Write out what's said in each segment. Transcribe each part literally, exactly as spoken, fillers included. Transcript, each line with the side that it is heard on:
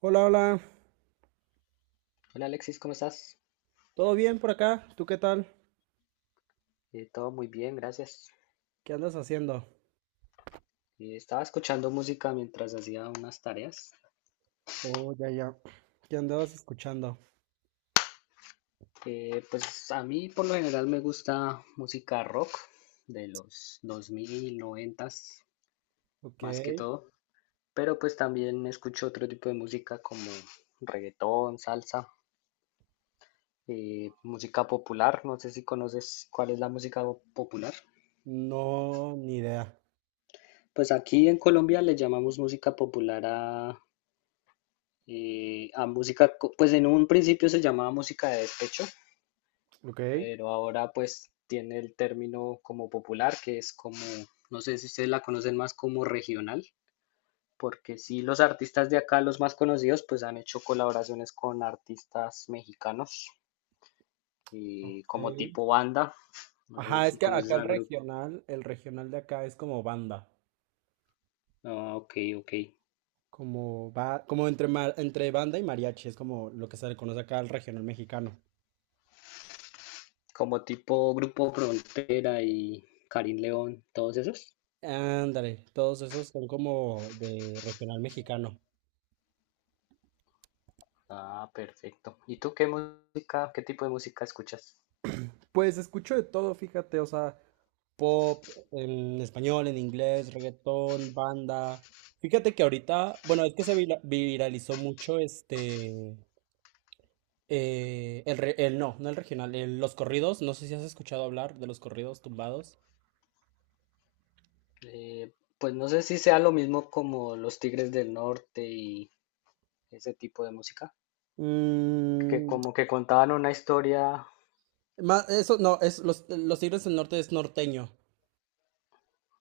right: Hola, hola.
left: Hola Alexis, ¿cómo estás?
right: ¿Todo bien por acá? ¿Tú qué tal?
left: Eh, todo muy bien, gracias.
right: ¿Qué andas haciendo?
left: Eh, estaba escuchando música mientras hacía unas tareas.
right: Oh, ya, ya. ¿Qué andabas escuchando?
left: Eh, pues a mí por lo general me gusta música rock de los dos mil, noventa
right: Ok.
left: más que todo, pero pues también escucho otro tipo de música como reggaetón, salsa, eh, música popular. No sé si conoces cuál es la música popular.
right: No, ni idea.
left: Pues aquí en Colombia le llamamos música popular a y a música, co- pues en un principio se llamaba música de despecho,
right: Ok.
left: pero ahora pues tiene el término como popular, que es como, no sé si ustedes la conocen más como regional, porque sí los artistas de acá, los más conocidos, pues han hecho colaboraciones con artistas mexicanos, y
right: Ok.
left: como tipo banda, no sé
right: Ajá, es
left: si
right: que
left: conoces
right: acá el
left: a grupo,
right: regional, el regional de acá es como banda.
left: ah, ok, ok,
right: Como va, como entre, ma- entre banda y mariachi, es como lo que se le conoce acá al regional mexicano.
left: como tipo Grupo Frontera y Karim León, todos esos.
right: Ándale, todos esos son como de regional mexicano.
left: Ah, perfecto. ¿Y tú qué música, qué tipo de música escuchas?
right: Pues escucho de todo, fíjate, o sea, pop, en español, en inglés, reggaetón, banda. Fíjate que ahorita, bueno, es que se vira- viralizó mucho este, eh, el, re- el- no, no el regional, el- los corridos, no sé si has escuchado hablar de los corridos tumbados.
left: Eh, pues no sé si sea lo mismo como los Tigres del Norte y ese tipo de música, que
right: Mm,
left: como que contaban una historia.
right: ma- Eso no, es los, los Tigres del Norte es norteño.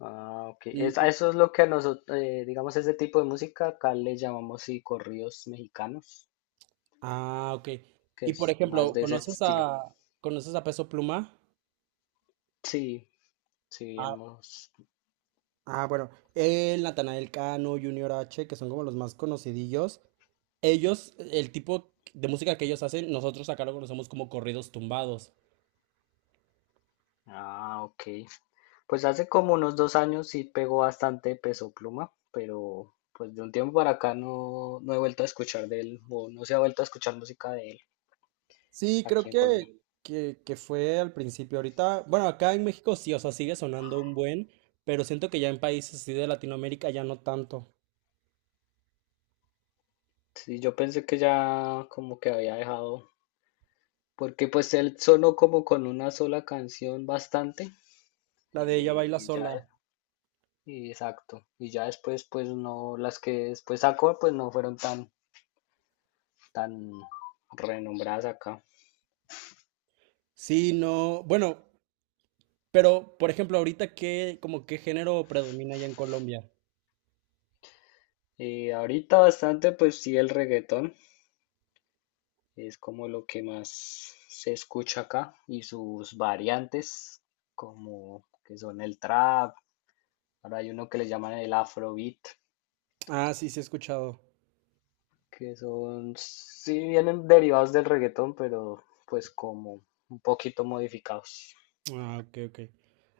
left: Ah, ok. Es- a
right: Mm,
left: eso es lo que a nosotros, digamos, ese tipo de música acá le llamamos, sí, corridos mexicanos,
right: ah, ok.
left: que
right: Y por
left: es más
right: ejemplo,
left: de ese
right: ¿conoces
left: estilo.
right: a, conoces a Peso Pluma?
left: Sí, sí, hemos.
right: Ah, bueno, el Natanael Cano, Junior H, que son como los más conocidillos. Ellos, el tipo de música que ellos hacen, nosotros acá lo conocemos como corridos tumbados.
left: Ah, ok. Pues hace como unos dos años sí pegó bastante Peso Pluma, pero pues de un tiempo para acá no, no he vuelto a escuchar de él, o no se ha vuelto a escuchar música de él
right: Sí, creo
left: aquí en
right: que,
left: Colombia.
right: que, que fue al principio. Ahorita, bueno, acá en México sí, o sea, sigue sonando un buen, pero siento que ya en países así de Latinoamérica ya no tanto.
left: Sí, yo pensé que ya como que había dejado, porque pues él sonó como con una sola canción bastante,
right: La de ella
left: eh,
right: baila
left: y ya,
right: sola.
left: y exacto, y ya después pues no, las que después sacó pues no fueron tan, tan renombradas acá.
right: Sí, no, bueno, pero por ejemplo, ahorita qué, como qué género predomina allá en Colombia.
left: Y ahorita bastante pues sí el reggaetón, es como lo que más se escucha acá y sus variantes, como que son el trap, ahora hay uno que le llaman el afrobeat,
right: Ah, sí, sí he escuchado.
left: que son, sí vienen derivados del reggaetón, pero pues como un poquito modificados.
right: Ah, ok, ok.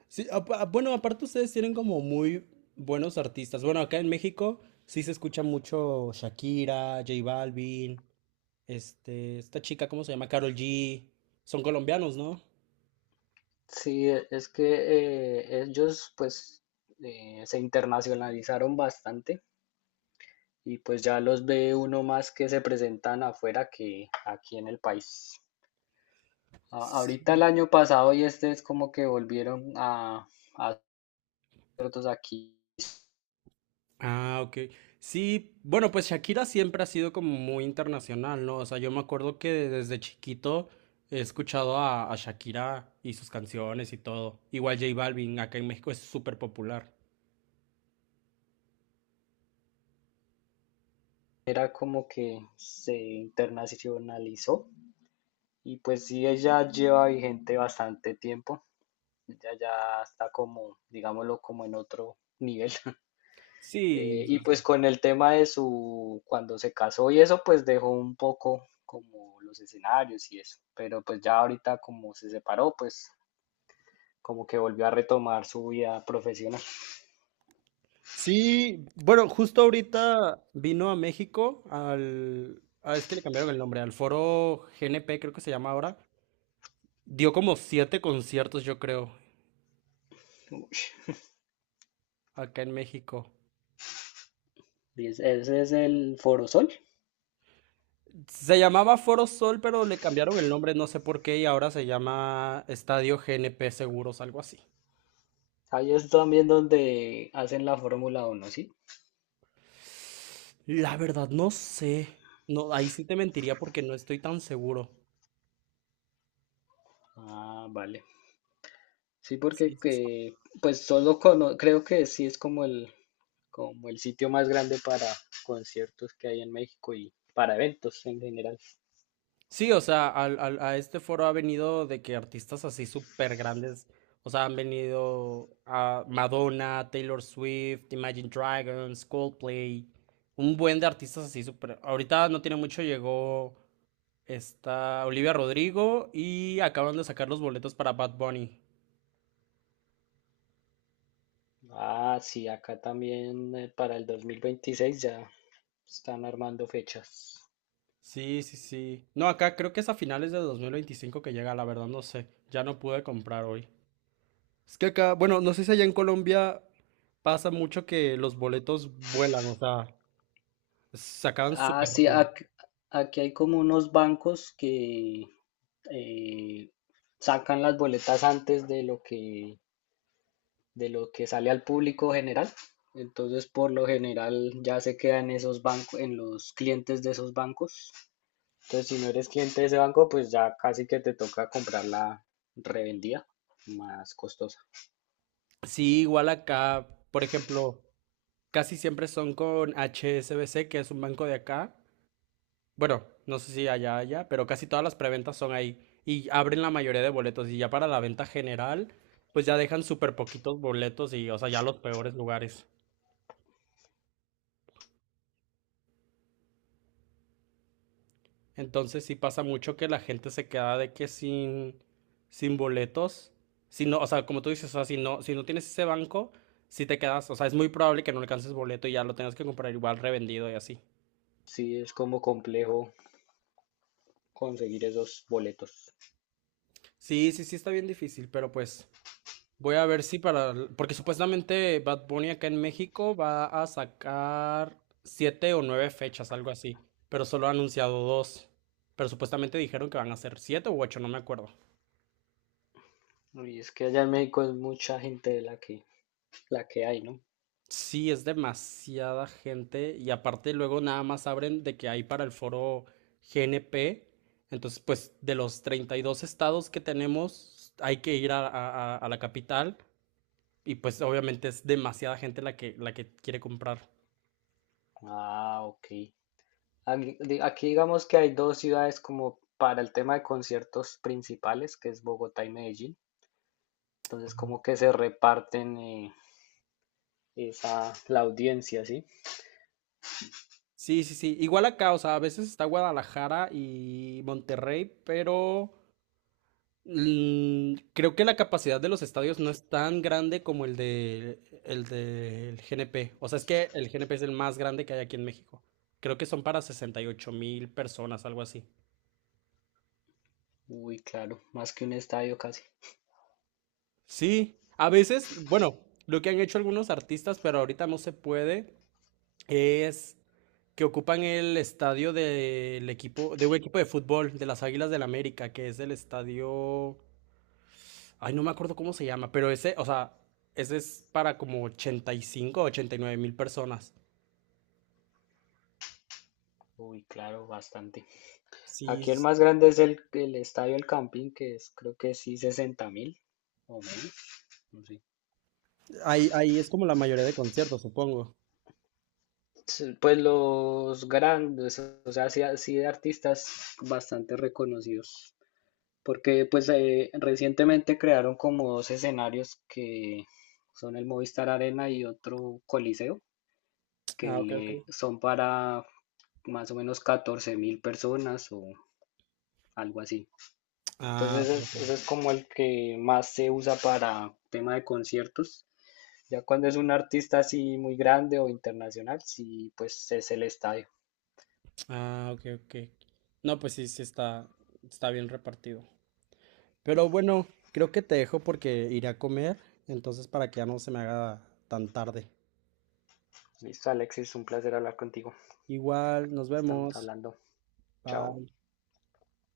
right: Sí, apa- ah, bueno, aparte ustedes tienen como muy buenos artistas. Bueno, acá en México sí se escucha mucho Shakira, J Balvin, este, esta chica, ¿cómo se llama? Karol G. Son colombianos, ¿no?
left: Sí, e- es que eh, ellos pues eh, se internacionalizaron bastante y pues ya los ve uno más que se presentan afuera que aquí en el país. A- Ahorita el año pasado y este es como que volvieron a, a hacer otros aquí.
right: Ah, ok. Sí, bueno, pues Shakira siempre ha sido como muy internacional, ¿no? O sea, yo me acuerdo que desde chiquito he escuchado a, a Shakira y sus canciones y todo. Igual J Balvin, acá en México es súper popular.
left: Era como que se internacionalizó y pues sí, ella lleva vigente bastante tiempo. Ella ya está como, digámoslo, como en otro nivel.
right: Sí,
left: Eh, y pues con el tema de su, cuando se casó y eso, pues dejó un poco como los escenarios y eso. Pero pues ya ahorita como se separó, pues como que volvió a retomar su vida profesional.
right: sí, bueno, justo ahorita vino a México al, ah, es que le cambiaron el nombre, al Foro G N P creo que se llama ahora. Dio como siete conciertos, yo creo, acá en México.
left: Y es- Ese es el Forosol.
right: Se llamaba Foro Sol, pero le cambiaron el nombre, no sé por qué, y ahora se llama Estadio G N P Seguros, algo así.
left: Ahí es también donde hacen la Fórmula uno, ¿sí?
right: La verdad, no sé. No, ahí sí te mentiría porque no estoy tan seguro.
left: Ah, vale. Sí,
right: Sí,
left: porque
right: sí, sí.
left: que, pues solo cono- creo que sí es como el, como el sitio más grande para conciertos que hay en México y para eventos en general.
right: Sí, o sea, al, al- a este foro ha venido de que artistas así súper grandes, o sea, han venido a Madonna, Taylor Swift, Imagine Dragons, Coldplay, un buen de artistas así súper. Ahorita no tiene mucho llegó esta Olivia Rodrigo y acaban de sacar los boletos para Bad Bunny.
left: Ah, sí, acá también eh, para el dos mil veintiséis ya están armando fechas.
right: Sí, sí, sí. No, acá creo que es a finales de dos mil veinticinco que llega, la verdad no sé, ya no pude comprar hoy. Es que acá, bueno, no sé si allá, en Colombia pasa mucho que los boletos vuelan, o sea, se acaban
left: Ah,
right: súper
left: sí,
right: rápido.
left: ac- aquí, hay como unos bancos que eh, sacan las boletas antes de lo que de lo que sale al público general. Entonces, por lo general, ya se queda en esos bancos, en los clientes de esos bancos. Entonces, si no eres cliente de ese banco, pues ya casi que te toca comprar la revendida más costosa.
right: Sí, igual acá, por ejemplo, casi siempre son con H S B C, que es un banco de acá. Bueno, no sé si allá, allá, pero casi todas las preventas son ahí y abren la mayoría de boletos y ya para la venta general, pues ya dejan súper poquitos boletos y, o sea, ya los peores lugares. Entonces sí pasa mucho que la gente se queda de que sin, sin boletos, si no, o sea, como tú dices, o sea, si no, si no tienes ese banco, si te quedas, o sea, es muy probable que no alcances boleto y ya lo tengas que comprar igual revendido y así.
left: Sí, es como complejo conseguir esos boletos.
right: Sí, sí, sí está bien difícil, pero pues voy a ver si para, porque supuestamente Bad Bunny acá en México va a sacar siete o nueve fechas, algo así, pero solo ha anunciado dos, pero supuestamente dijeron que van a ser siete u ocho, no me acuerdo.
left: Y es que allá en México es mucha gente de la que, la que hay, ¿no?
right: Sí, es demasiada gente y aparte luego nada más abren de que hay para el foro G N P. Entonces, pues de los treinta y dos estados que tenemos, hay que ir a, a- a- a la capital y pues obviamente es demasiada gente la que, la que quiere comprar.
left: Ah, ok. Aquí, aquí digamos que hay dos ciudades como para el tema de conciertos principales, que es Bogotá y Medellín. Entonces como que se reparten eh, esa, la audiencia, ¿sí?
right: Sí, sí, sí. Igual acá, o sea, a veces está Guadalajara y Monterrey, pero. Mm, creo que la capacidad de los estadios no es tan grande como el de el del G N P. O sea, es que el G N P es el más grande que hay aquí en México. Creo que son para sesenta y ocho mil personas, algo así.
left: Uy, claro, más que un estadio casi.
right: Sí, a veces, bueno, lo que han hecho algunos artistas, pero ahorita no se puede, es que ocupan el estadio del equipo, de un equipo de fútbol, de las Águilas del América, que es el estadio. Ay, no me acuerdo cómo se llama, pero ese, o sea, ese es para como ochenta y cinco o ochenta y nueve mil personas.
left: Uy, claro, bastante.
right: Sí,
left: Aquí el
right: es-
left: más grande es el, el estadio El Campín, que es creo que sí sesenta mil o menos, no sé.
right: ahí, ahí es como la mayoría de conciertos, supongo.
left: Sí, pues los grandes, o sea, sí, sí de artistas bastante reconocidos, porque pues eh, recientemente crearon como dos escenarios que son el Movistar Arena y otro Coliseo, que
right: Ah, ok, ok.
left: le son para más o menos catorce mil personas o algo así.
right: Ah,
left: Entonces
right: ok, ok.
left: ese ese es como el que más se usa para tema de conciertos. Ya cuando es un artista así muy grande o internacional, sí, pues es el estadio.
right: Ah, ok, ok. No, pues sí, sí está, está bien repartido. Pero bueno, creo que te dejo porque iré a comer, entonces para que ya no se me haga tan tarde.
left: Listo, Alexis, un placer hablar contigo.
right: Igual, nos
left: Estamos
right: vemos.
left: hablando. Chao.
right: Bye.